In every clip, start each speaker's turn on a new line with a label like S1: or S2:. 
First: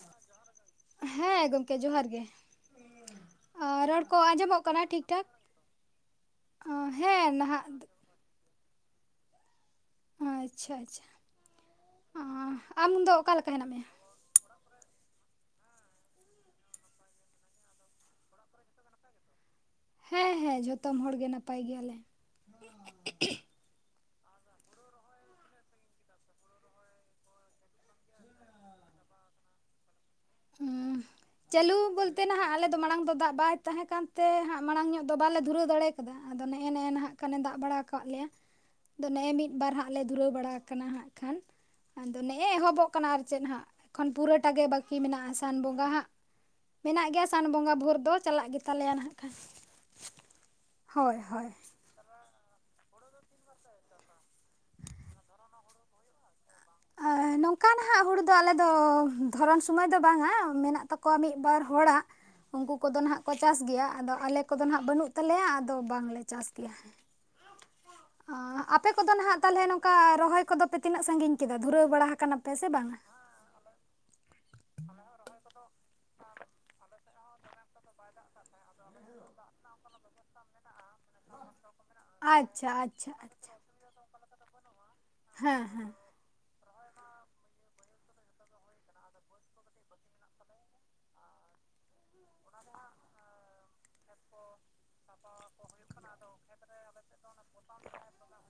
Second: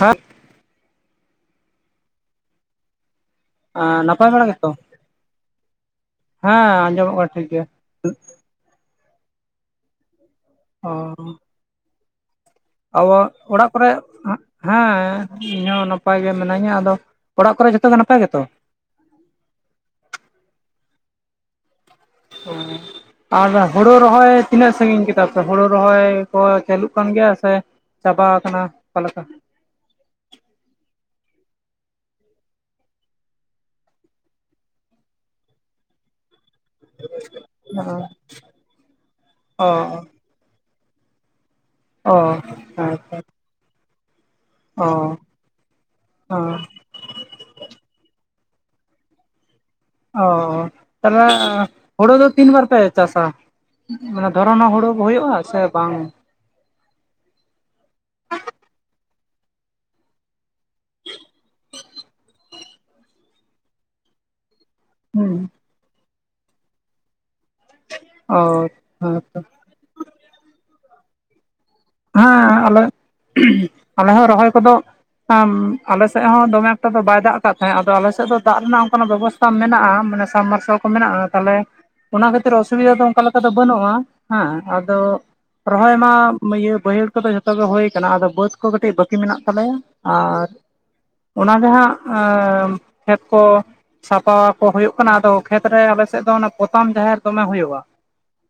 S1: ᱦᱮᱸ
S2: ᱦᱮᱸ ᱜᱚᱝᱠᱮ ᱡᱚᱸᱦᱟᱨ ᱜᱮ᱾ ᱨᱚᱲ ᱠᱚ
S1: ᱱᱟᱯᱟᱭ ᱵᱟᱲᱟ
S2: ᱟᱸᱡᱚᱢᱚᱜ
S1: ᱜᱮᱛᱚ
S2: ᱠᱟᱱᱟ ᱴᱷᱤᱠ ᱴᱷᱟᱠ
S1: ᱦᱮᱸ ᱟᱸᱡᱚᱢᱚᱜ ᱠᱟᱱᱟ
S2: ᱦᱮᱸ
S1: ᱴᱷᱤᱠ
S2: ᱱᱟᱦᱟᱜ
S1: [unintelligible]
S2: ᱟᱪᱪᱷᱟ
S1: ᱚ
S2: ᱟᱪᱪᱷᱟ᱾ ᱟᱢ ᱫᱚ
S1: ᱟᱵᱚ
S2: ᱚᱠᱟ ᱞᱮᱠᱟ
S1: ᱚᱲᱟᱜ
S2: ᱦᱮᱱᱟᱜ ᱢᱮᱭᱟ
S1: ᱠᱚᱨᱮ ᱦᱮᱸ ᱤᱧᱦᱚᱸ ᱱᱟᱯᱟᱭ ᱜᱮ ᱢᱤᱱᱟᱹᱧᱟ ᱟᱫᱚ ᱚᱲᱟᱜ ᱠᱚᱨᱮ ᱡᱷᱚᱛᱚ ᱜᱮ ᱱᱟᱯᱟᱭ ᱜᱮᱛᱚ᱾
S2: ᱦᱮᱸ ᱦᱮᱸ ᱡᱷᱚᱛᱚᱢ ᱦᱚᱲ ᱜᱮ ᱱᱟᱯᱟᱭ ᱜᱮᱭᱟᱞᱮ᱾
S1: [unintelligible] ᱟᱨ ᱦᱳᱲᱳ ᱨᱚᱦᱚᱭ ᱛᱤᱱᱟᱹᱜ ᱥᱟᱺᱜᱤᱧ ᱠᱮᱫᱟᱯᱮ ᱦᱳᱲᱳ ᱨᱚᱦᱚᱭ ᱠᱚ ᱪᱟᱹᱞᱩᱜ ᱠᱟᱱ ᱜᱮᱭᱟ ᱥᱮ ᱪᱟᱵᱟᱣ ᱠᱟᱱᱟ ᱚᱠᱟ ᱞᱮᱠᱟ?
S2: ᱦᱩᱸ ᱪᱟᱹᱞᱩ ᱵᱚᱞᱛᱮ ᱱᱟᱦᱟᱸᱜ ᱟᱞᱮ ᱫᱚ ᱢᱟᱲᱟᱝ ᱫᱚ ᱫᱟᱜ ᱵᱟᱭ ᱛᱟᱦᱮᱸ ᱠᱟᱱᱛᱮ ᱦᱟᱸᱜ ᱢᱟᱲᱟᱝ ᱧᱚᱜ ᱫᱚ ᱵᱟᱞᱮ ᱫᱷᱩᱨᱟᱹᱣ ᱫᱟᱲᱮ᱾ ᱠᱟᱫᱟ ᱟᱫᱚ ᱱᱮᱜᱼᱮ ᱱᱮᱜᱼᱮ ᱱᱟᱦᱟᱸᱜ ᱠᱷᱟᱱᱮ ᱫᱟᱜ ᱵᱟᱲᱟ ᱟᱠᱟᱫ ᱞᱮᱭᱟ ᱟᱫᱚ ᱱᱮᱜᱼᱮ ᱢᱤᱫ
S1: ᱚ
S2: ᱵᱟᱨ ᱦᱟᱸᱜ ᱞᱮ ᱫᱷᱩᱨᱟᱹᱣ ᱵᱟᱲᱟ ᱠᱟᱱᱟ ᱦᱟᱸᱜ ᱠᱷᱟᱱ
S1: ᱚ
S2: ᱟᱫᱚ ᱱᱮᱜᱼᱮ ᱮᱦᱚᱵᱚᱜ ᱠᱟᱱᱟ
S1: ᱟᱪᱪᱷᱟ
S2: ᱟᱨ ᱪᱮᱫ ᱦᱟᱸᱜ ᱮᱠᱷᱚᱱ ᱯᱩᱨᱟᱹᱴᱟ ᱜᱮ
S1: ᱚ
S2: ᱵᱟᱹᱠᱤ ᱢᱮᱱᱟᱜᱼᱟᱥ ᱥᱟᱱ ᱵᱚᱸᱜᱟ ᱦᱟᱸᱜ
S1: ᱚ
S2: ᱢᱮᱱᱟᱜ ᱜᱮᱭᱟ ᱥᱟᱱ ᱵᱚᱸᱜᱟ ᱵᱷᱳᱨ ᱫᱚ ᱪᱟᱞᱟᱜ ᱜᱮᱛᱟᱞᱮᱭᱟ ᱱᱟᱦᱟᱜ ᱠᱷᱟᱱ᱾
S1: ᱚ
S2: ᱦᱳᱭ
S1: ᱛᱟᱞᱦᱮ
S2: ᱦᱳᱭ
S1: ᱦᱳᱲᱳ ᱫᱚ ᱛᱤᱱ ᱵᱟᱨ ᱯᱮ ᱪᱟᱥᱟ ᱢᱟᱱᱮ ᱫᱷᱚᱨᱚᱱ ᱦᱩᱲᱩ ᱦᱳᱭᱳᱜᱼᱟ ᱥᱮ ᱵᱟᱝ?
S2: ᱚᱱᱠᱟ ᱱᱟᱦᱜ ᱦᱩᱲᱩ ᱫᱚ ᱟᱞᱮ ᱫᱚ ᱫᱷᱚᱨᱚᱱ ᱥᱚᱢᱚᱭ ᱫᱚ ᱵᱟᱝᱟ ᱢᱮᱱᱟᱜ ᱛᱟᱠᱚᱣᱟ ᱢᱤᱫ ᱵᱟᱨ ᱦᱚᱲᱟᱜ᱾ ᱩᱱᱠᱩ ᱠᱚᱫᱚ ᱱᱟᱦᱜ ᱠᱚ ᱪᱟᱥ ᱜᱮᱭᱟ ᱟᱫᱚ ᱟᱞᱮ ᱠᱚᱫᱚ ᱦᱟᱸᱜ ᱵᱟᱹᱱᱩᱜ
S1: ᱦᱩᱸ
S2: ᱛᱟᱞᱮᱭᱟ ᱵᱟᱝᱞᱮ ᱪᱟᱥ ᱜᱮᱭᱟ᱾ ᱟ
S1: ᱚ
S2: ᱟᱯᱮ ᱠᱚᱫᱚ
S1: ᱦᱮᱸ ᱛᱚ
S2: ᱱᱟᱦᱜ ᱛᱟᱞᱦᱮ ᱱᱚᱝ ᱠᱟ ᱨᱚᱦᱚᱭ ᱠᱚᱫᱚ ᱯᱮ ᱛᱤᱱᱟᱹᱜ ᱥᱟᱺᱜᱤᱧ ᱠᱮᱫᱟ ᱫᱷᱩᱨᱟᱹᱣ ᱵᱟᱲᱟ ᱟᱠᱟᱱᱟ
S1: ᱦᱮᱸ
S2: ᱯᱮ ᱥᱮ
S1: ᱟᱞᱮ
S2: ᱵᱟᱝᱟ?
S1: ᱟᱞᱮ ᱦᱚᱸ ᱨᱚᱦᱚᱭ ᱠᱚᱫᱚ ᱟᱞᱮᱥᱮᱜ ᱦᱚᱸ ᱫᱚᱢᱮ ᱮᱠᱴᱟ ᱫᱚ ᱵᱟᱭ ᱫᱟᱜ ᱠᱟᱜ ᱛᱟᱦᱮᱸᱫ ᱟᱫᱚ ᱟᱞᱮᱥᱮᱫ ᱫᱚ ᱫᱟᱜ ᱨᱮᱱᱟᱜ ᱚᱱᱠᱟᱱᱟᱜ ᱵᱮᱵᱚᱥ ᱛᱟ ᱢᱮᱱᱟᱜᱼᱟ ᱢᱟᱱᱮ ᱥᱟᱢ ᱢᱟᱨᱥᱟᱞ᱾ ᱢᱮᱱᱟᱜᱼᱟ ᱛᱟᱦᱞᱮ ᱚᱱᱟ ᱠᱷᱟᱹᱛᱤᱨ
S2: ᱟᱪᱪᱷᱟ
S1: ᱚᱥᱩᱵᱤᱫᱟ ᱫᱚ
S2: ᱟᱪᱪᱷᱟ
S1: ᱚᱱᱠᱟ ᱞᱮᱠᱟ ᱫᱚ
S2: ᱟᱪᱪᱷᱟ
S1: ᱵᱟᱹᱱᱩᱜᱼᱟ ᱦᱮᱸ ᱟᱫᱚ
S2: ᱦᱮᱸ ᱦᱮᱸ
S1: ᱨᱚᱦᱚᱭ ᱢᱟ ᱤᱭᱟᱹ ᱵᱟᱹᱭᱦᱟᱹᱲ ᱠᱚᱫᱚ ᱡᱷᱚᱛᱚ ᱜᱮ ᱦᱳᱭ ᱠᱟᱱᱟ ᱟᱫᱚ ᱵᱟᱹᱫᱽ ᱠᱚ ᱠᱟᱹᱴᱤᱡ ᱵᱟᱹᱠᱤ ᱢᱮᱱᱟᱜ ᱛᱟᱞᱮᱭᱟ ᱟᱨ ᱚᱱᱟ ᱜᱮ ᱦᱟᱸᱜ ᱠᱷᱮᱛ ᱠᱚ ᱥᱟᱯᱟ ᱠᱚ ᱦᱩᱭᱩᱜ ᱠᱟᱱᱟ ᱟᱫᱚ ᱠᱷᱮᱛ ᱨᱮ ᱟᱞᱮᱥᱮᱫ ᱫᱚ ᱯᱚᱛᱟᱢ ᱡᱟᱦᱮᱨ ᱫᱚᱢᱮ ᱦᱳᱭᱳᱜᱼᱟ᱾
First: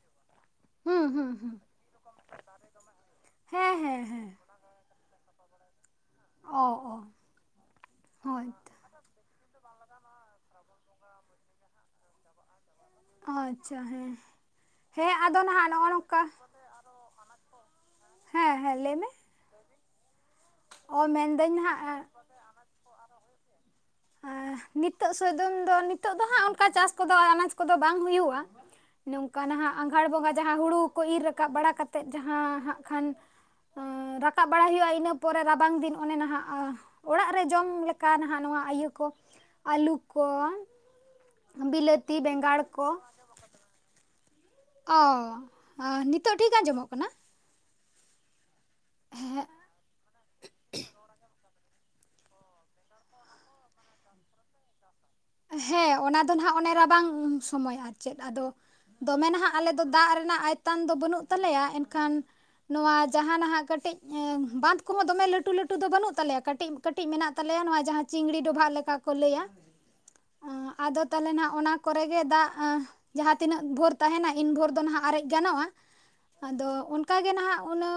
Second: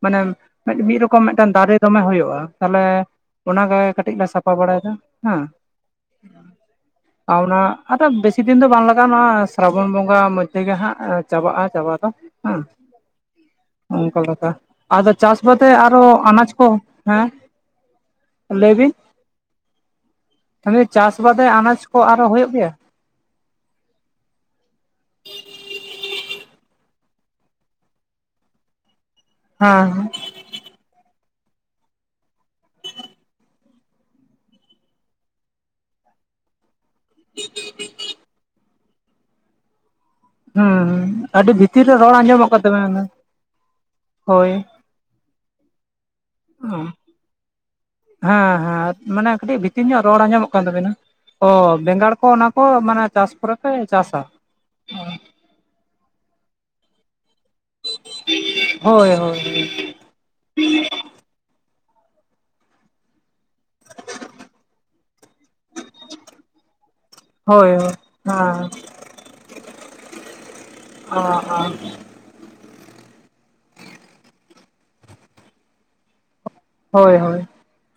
S1: ᱢᱟᱱᱮ ᱢᱤᱫ
S2: ᱦᱩᱸ
S1: ᱨᱚᱠᱚᱢ
S2: ᱦᱩᱸ
S1: ᱢᱤᱫᱴᱮᱱ
S2: ᱦᱩᱸ
S1: ᱫᱟᱨᱮ ᱫᱚᱢᱮ ᱦᱳᱭᱳᱜᱼᱟ ᱛᱟᱦᱞᱮ
S2: ᱦᱮᱸ
S1: ᱚᱱᱟᱜᱮ
S2: ᱦᱮᱸ
S1: ᱠᱟᱹᱴᱤᱡ ᱞᱮ
S2: ᱦᱮᱸ
S1: ᱥᱟᱯᱟ ᱵᱟᱲᱟᱭᱫᱟ ᱦᱮᱸ᱾
S2: ᱚ ᱚ
S1: ᱟᱨ ᱚᱱᱟ ᱟᱫᱚ ᱵᱮᱥᱤ
S2: ᱦᱳᱭ
S1: ᱫᱤᱱ ᱫᱚ
S2: ᱛᱚ
S1: ᱵᱟᱝ ᱞᱟᱜᱟᱜᱼᱟ ᱱᱚᱣᱟ ᱥᱨᱟᱵᱚᱱ ᱵᱚᱸᱜᱟ ᱢᱚᱭᱫᱷᱮ ᱜᱮ ᱦᱟᱸᱜ ᱪᱟᱵᱟᱜᱼᱟ ᱪᱟᱵᱟ ᱫᱚ ᱦᱮᱸ᱾
S2: ᱟᱪᱪᱷᱟ ᱦᱮᱸ
S1: ᱚᱝᱠᱟ ᱞᱮᱠᱟ
S2: ᱦᱮᱸ
S1: ᱟᱫᱚ ᱪᱟᱥ
S2: ᱱᱟᱦᱟᱜ
S1: ᱵᱟᱫᱮ
S2: ᱱᱚᱜᱼᱚ
S1: ᱟᱨᱚ
S2: ᱱᱚᱝᱠᱟ
S1: ᱟᱱᱟᱡ ᱠᱚ ᱦᱮᱸ᱾
S2: ᱦᱮᱸ ᱦᱮᱸ ᱞᱟᱹᱭ ᱢᱮ᱾ ᱚ
S1: ᱪᱟᱥ ᱵᱟᱫᱮ
S2: ᱢᱮᱱᱫᱟᱹᱧ
S1: ᱟᱱᱟᱡ
S2: ᱱᱟᱦᱟᱜ
S1: ᱠᱚ ᱟᱨᱚ ᱦᱳᱭᱳᱜ ᱜᱮᱭᱟ?
S2: ᱟᱨ ᱱᱤᱛᱚᱜ ᱥᱳᱭᱫᱚᱢ ᱫᱚ ᱱᱤᱛᱚᱜ ᱫᱚ ᱦᱟᱸᱜ ᱚᱱᱠᱟ ᱪᱟᱥ ᱠᱚᱫᱚ ᱟᱱᱟᱡ ᱠᱚᱫᱚ ᱵᱟᱝ ᱦᱩᱭᱩᱜᱼᱟ᱾ ᱱᱚᱝᱠᱟ ᱱᱟ ᱦᱟᱸᱜ
S1: ᱦᱮᱸ
S2: ᱟᱸᱜᱷᱟᱬ ᱵᱚᱸᱜᱟ ᱡᱟᱦᱟᱸ ᱦᱩᱲᱩ ᱠᱚ ᱤᱨ ᱨᱟᱠᱟᱵ ᱵᱟᱲᱟ ᱠᱟᱛᱮᱫ ᱡᱟᱦᱟᱸ ᱦᱟᱸᱜ ᱠᱷᱟᱱ ᱨᱟᱠᱟᱵ ᱵᱟᱲᱟᱭ ᱦᱩᱭᱩᱜᱼᱟ ᱤᱱᱟᱹ ᱯᱚᱨᱮ ᱨᱟᱵᱟᱝ ᱫᱤᱱ ᱚᱱᱮ ᱱᱟᱦᱟᱜ ᱚᱲᱟᱜ ᱨᱮ ᱡᱚᱢ ᱞᱮᱠᱟ ᱱᱟᱦᱟᱜ ᱱᱚᱣᱟ ᱤᱭᱟᱹ ᱠᱚ ᱟᱹᱞᱩ ᱠᱚ᱾
S1: ᱟ. ᱰᱤ ᱵᱷᱤᱛᱤᱨ ᱨᱮ ᱨᱚᱲ
S2: ᱵᱤᱞᱟᱹᱛᱤ
S1: ᱟᱸᱡᱚᱢᱚᱜ
S2: ᱵᱮᱸᱜᱟᱲ
S1: ᱠᱟᱱ ᱛᱟᱵᱤᱱᱟ ᱟᱫᱚ ᱦᱳᱭ᱾
S2: ᱚᱻᱟ ᱱᱤᱛᱚᱜ ᱴᱷᱤᱠ ᱟᱸᱡᱚᱢᱚᱜ ᱠᱟᱱᱟ?
S1: ᱦᱮᱸ ᱦᱮᱸ ᱢᱟᱱᱮ ᱠᱟᱹᱴᱤᱡ ᱵᱷᱤᱛᱤᱨ ᱧᱚᱜ ᱨᱚᱲ ᱟᱸᱡᱚᱢᱚᱜ ᱠᱟᱱ ᱛᱟᱵᱤᱱᱟ᱾ ᱚ ᱵᱮᱸᱜᱟᱲ ᱠᱚ ᱚᱱᱟ ᱠᱚ ᱢᱟᱱᱮ ᱪᱟᱥ ᱯᱚᱨᱮ ᱯᱮ ᱪᱟᱥᱟ?
S2: ᱦᱮᱸ ᱚᱱᱟ ᱫᱚ ᱱᱦᱟᱸᱜ ᱚᱱᱮ ᱨᱟᱵᱟᱝ ᱥᱚᱢᱚᱭ ᱦᱟᱜ᱾ ᱪᱮᱫ ᱟᱫᱚ
S1: ᱦᱳᱭ
S2: ᱫᱚᱢᱮ ᱱᱟᱦᱟᱜ ᱟᱞᱮ
S1: ᱦᱳᱭ
S2: ᱫᱚ ᱫᱟᱜ ᱨᱮᱱᱟᱜ ᱟᱭᱛᱟᱱ ᱫᱚ ᱵᱟᱹᱱᱩᱜ᱾ ᱛᱟᱞᱮᱭᱟ ᱮᱱᱠᱷᱟᱱ ᱱᱚᱣᱟ ᱡᱟᱦᱟᱸ ᱱᱟᱦᱟᱜ ᱠᱟᱹᱴᱤᱡ ᱮᱸᱵᱟᱸᱫᱷ ᱠᱚᱦᱚᱸ ᱫᱚᱢᱮ ᱞᱟᱹᱴᱩ ᱞᱟᱹᱴᱩ ᱫᱚ ᱵᱟᱹᱱᱩᱜ ᱛᱟᱞᱮᱭᱟ ᱠᱟᱹᱴᱤᱡ ᱠᱟᱹᱴᱤᱡ ᱢᱮᱱᱟᱜ ᱛᱟᱞᱮᱭᱟ
S1: ᱦᱳᱭ ᱦᱳᱭ
S2: ᱱᱚᱣᱟ ᱡᱟᱦᱟᱸ ᱪᱤᱝᱲᱤ ᱰᱚᱵᱷᱟᱜ ᱞᱮᱠᱟ᱾ ᱠᱚ ᱞᱟᱹᱭ-ᱟ᱾
S1: [unintelligible]
S2: ᱟᱫᱚ ᱛᱟᱦᱚᱞᱮ ᱱᱟᱜ ᱚᱱᱟ
S1: ᱦᱮᱸ
S2: ᱠᱚᱨᱮᱜ ᱜᱮ ᱫᱟᱜ ᱡᱟᱦᱟᱸ ᱛᱤᱱᱟᱹᱜ ᱵᱷᱳᱨ ᱛᱟᱦᱮᱱᱟ ᱤᱱ ᱵᱷᱳᱨ ᱫᱚ ᱱᱟᱦᱟᱜ ᱟᱨᱮᱡ ᱜᱟᱱᱚᱜ-ᱟ ᱟᱫᱚ
S1: ᱦᱳᱭ
S2: ᱚᱱᱠᱟᱜ ᱜᱮ
S1: ᱦᱳᱭ
S2: ᱱᱟᱦᱟᱜ ᱚᱱᱟ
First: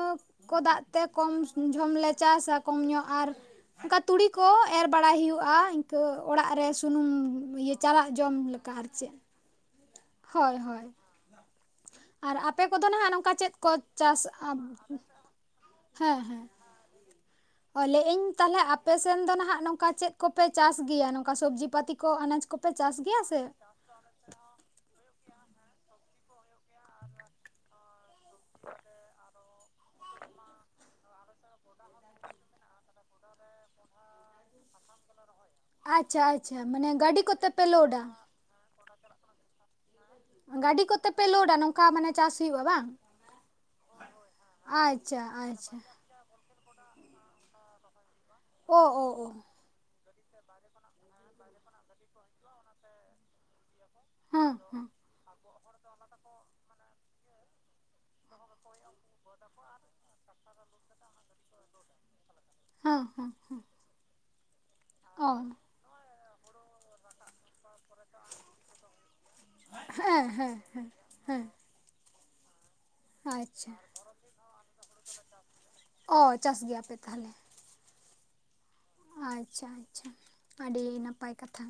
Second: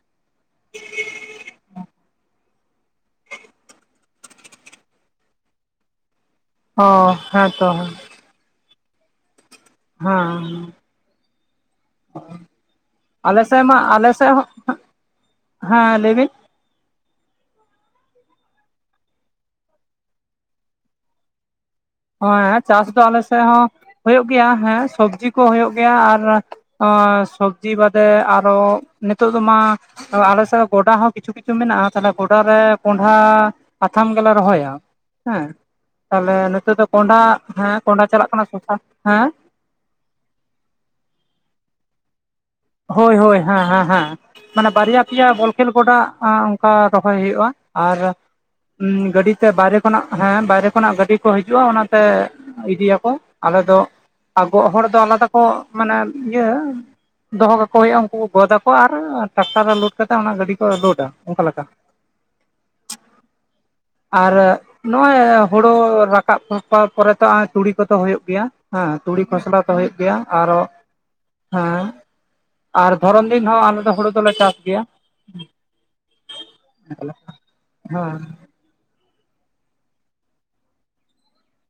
S2: ᱠᱚ ᱫᱟᱜ ᱛᱮ ᱠᱚᱢ ᱡᱚᱢᱞᱮ ᱪᱟᱥᱟ ᱠᱚᱢ ᱧᱚᱜ ᱟᱨ ᱚᱱᱠᱟ ᱛᱩᱲᱤ ᱠᱚ ᱮᱨ ᱵᱟᱲᱟᱭ ᱦᱩᱭᱩᱜ-ᱟ ᱤᱱᱠᱟᱹ ᱚᱲᱟᱜ ᱨᱮ᱾ ᱥᱩᱱᱩᱢ
S1: ᱚ ᱦᱮᱸᱛᱚ
S2: ᱤᱭᱟᱹ ᱪᱟᱞᱟᱜ ᱡᱚᱢ ᱞᱮᱠᱟ ᱟᱨ ᱪᱮᱫ᱾ ᱦᱳᱭ
S1: ᱦᱮᱸ᱾
S2: ᱦᱳᱭ ᱟᱨ ᱟᱯᱮ ᱠᱚᱫᱚ ᱱᱟᱜ ᱱᱚᱝᱠᱟ
S1: ᱟᱞᱮ
S2: ᱪᱮᱫ
S1: ᱥᱮᱫ
S2: ᱠᱚ
S1: ᱢᱟ ᱟᱞᱮ
S2: ᱪᱟᱥᱼᱟ?
S1: ᱥᱮᱫ ᱦᱚᱸ ᱦᱮᱸ ᱞᱟᱹᱭ ᱵᱤᱱ᱾
S2: ᱚᱞᱮ ᱤᱧ ᱛᱟᱦᱚᱞᱮ ᱟᱯᱮ ᱥᱮᱱ ᱫᱚ ᱱᱟᱦᱟᱜ ᱱᱚᱝᱠᱟ ᱪᱮᱫ ᱠᱚᱯᱮ ᱪᱟᱥ ᱜᱮᱭᱟ ᱱᱚᱝᱠᱟ ᱥᱚᱵᱽᱡᱤ ᱯᱟᱹᱛᱤ? ᱠᱚ ᱟᱱᱟᱡᱽ
S1: ᱦᱮ
S2: ᱠᱚᱯᱮ
S1: ᱪᱟᱥ ᱫᱚ ᱟᱞᱮ
S2: ᱜᱮᱭᱟ ᱥᱮ
S1: ᱥᱮᱫ ᱦᱚᱸ ᱦᱩᱭᱩᱜ ᱜᱮᱭᱟ ᱦᱮᱸ ᱥᱚᱵᱡᱤ ᱠᱚ ᱦᱩᱭᱩᱜ ᱜᱮᱭᱟ ᱟᱨ ᱚᱸᱥᱚᱵᱡᱤ ᱵᱟᱫᱮ ᱟᱨᱚ ᱱᱤᱛᱚᱜ ᱫᱚ ᱢᱟ ᱟᱞᱮ ᱥᱮᱫ ᱜᱚᱰᱟ ᱦᱚᱸ ᱠᱤᱪᱷᱩ ᱠᱤᱪᱷᱩ ᱢᱮᱱᱟᱜᱼᱟ ᱛᱟᱦᱚᱞᱮ ᱜᱚᱰᱟ ᱨᱮ ᱠᱚᱸᱰᱷᱟ ᱟᱛᱷᱟᱢ ᱜᱮᱞᱮ ᱨᱚᱦᱚᱭᱟ ᱦᱮᱸ᱾
S2: ᱟᱪᱪᱷᱟ ᱟᱪᱪᱷᱟ ᱢᱟᱱᱮ ᱜᱟᱹᱰᱤ
S1: ᱠᱚᱸᱰᱟ
S2: ᱠᱚᱛᱮ ᱯᱮ
S1: ᱦᱮᱸ
S2: ᱞᱳᱰᱟ
S1: ᱠᱚᱸᱰᱟ ᱪᱟᱞᱟᱜ ᱠᱟᱱᱟ ᱥᱚᱥᱟ ᱦᱮᱸ
S2: ᱜᱟᱹᱰᱤ ᱠᱚ ᱛᱮ ᱯᱮ ᱠᱳᱰᱟ ᱱᱚᱝ ᱠᱟ ᱢᱟᱱᱮ ᱪᱟᱥ ᱦᱩᱭᱩᱜ-ᱟ ᱵᱟᱝ?
S1: ᱦᱳᱭ ᱦᱳᱭ ᱦᱮᱸ ᱦᱮᱸ ᱦᱮᱸ ᱢᱟᱱᱮ ᱵᱟᱨᱭᱟ,
S2: ᱟᱪᱪᱷᱟ
S1: ᱯᱮᱭᱟ ᱵᱚᱞ ᱠᱷᱮᱞ
S2: ᱟᱪᱪᱷᱟ
S1: ᱜᱚᱰᱟ ᱟᱸ ᱚᱝᱠᱟ ᱨᱚᱦᱚᱭ ᱦᱩᱭᱩᱜ-ᱟ ᱟᱨ
S2: ᱚ ᱚ ᱚ
S1: ᱜᱟᱹᱰᱤ ᱛᱮ ᱵᱟᱭᱨᱮ ᱠᱷᱚᱱᱟᱜ ᱦᱮᱸ ᱵᱟᱭᱨᱮ ᱠᱷᱚᱱᱟᱜ ᱜᱟᱹᱰᱤ ᱠᱚ ᱦᱤᱡᱩᱜ-ᱟ ᱚᱱᱟᱛᱮ ᱤᱫᱤᱭᱟᱠᱚ ᱟᱞᱮ ᱫᱚ ᱟ
S2: ᱦᱮᱸ
S1: ᱜᱚᱜ ᱦᱚᱲ
S2: ᱦᱮᱸ
S1: ᱫᱚ ᱚᱱᱟᱫᱚ ᱠᱚ ᱢᱟᱱᱮ ᱤᱭᱟᱹ ᱫᱚᱦᱚ ᱟᱠᱚ ᱦᱩᱭᱩᱜ-ᱟ ᱩᱱᱠᱩ ᱜᱚᱫᱟ ᱟᱨ ᱴᱟᱠᱴᱟᱨ ᱨᱮ ᱞᱳᱰ ᱠᱟᱛᱮᱫ ᱚᱱᱟ ᱜᱟᱹᱰᱤ ᱠᱚ ᱞᱳᱰ ᱚᱱᱠᱟ ᱞᱮᱠᱟ
S2: ᱦᱮᱸ ᱦᱮᱸ ᱦᱮᱸ᱾
S1: ᱟᱨ ᱱᱚᱜ-ᱚᱭ ᱦᱳᱲᱳ ᱨᱟᱠᱟᱵ [unintelligible] ᱯᱚᱨᱮ ᱛᱚ ᱦᱚᱜ-ᱚᱭ ᱛᱩᱲᱤ ᱠᱚ ᱛᱚ ᱦᱩᱭᱩᱜ ᱜᱮᱭᱟ ᱦᱮᱸ ᱛᱩᱲᱤ ᱠᱷᱚᱥᱞᱟ ᱠᱚ ᱦᱩᱭᱩᱜ ᱜᱮᱭᱟ
S2: ᱦᱮᱸ
S1: ᱟᱨᱚ
S2: ᱦᱮᱸ ᱦᱮᱸ
S1: ᱦᱮᱸ ᱟᱨ ᱫᱷᱚᱨᱚᱱ ᱫᱤᱱ ᱦᱚᱸ
S2: ᱟᱪᱪᱷᱟ
S1: ᱟᱞᱮ ᱫᱚ ᱦᱩᱲᱩ ᱫᱚᱞᱮ ᱪᱟᱥ ᱜᱮᱭᱟ᱾
S2: ᱚ ᱪᱟᱥ ᱜᱮᱭᱟᱯᱮ ᱛᱟᱦᱚᱞᱮ᱾
S1: ᱦᱮᱸ᱾
S2: ᱟᱪᱪᱷᱟ ᱟᱪᱪᱷᱟ ᱟᱹᱰᱤ ᱱᱟᱯᱟᱭ ᱠᱟᱛᱷᱟ᱾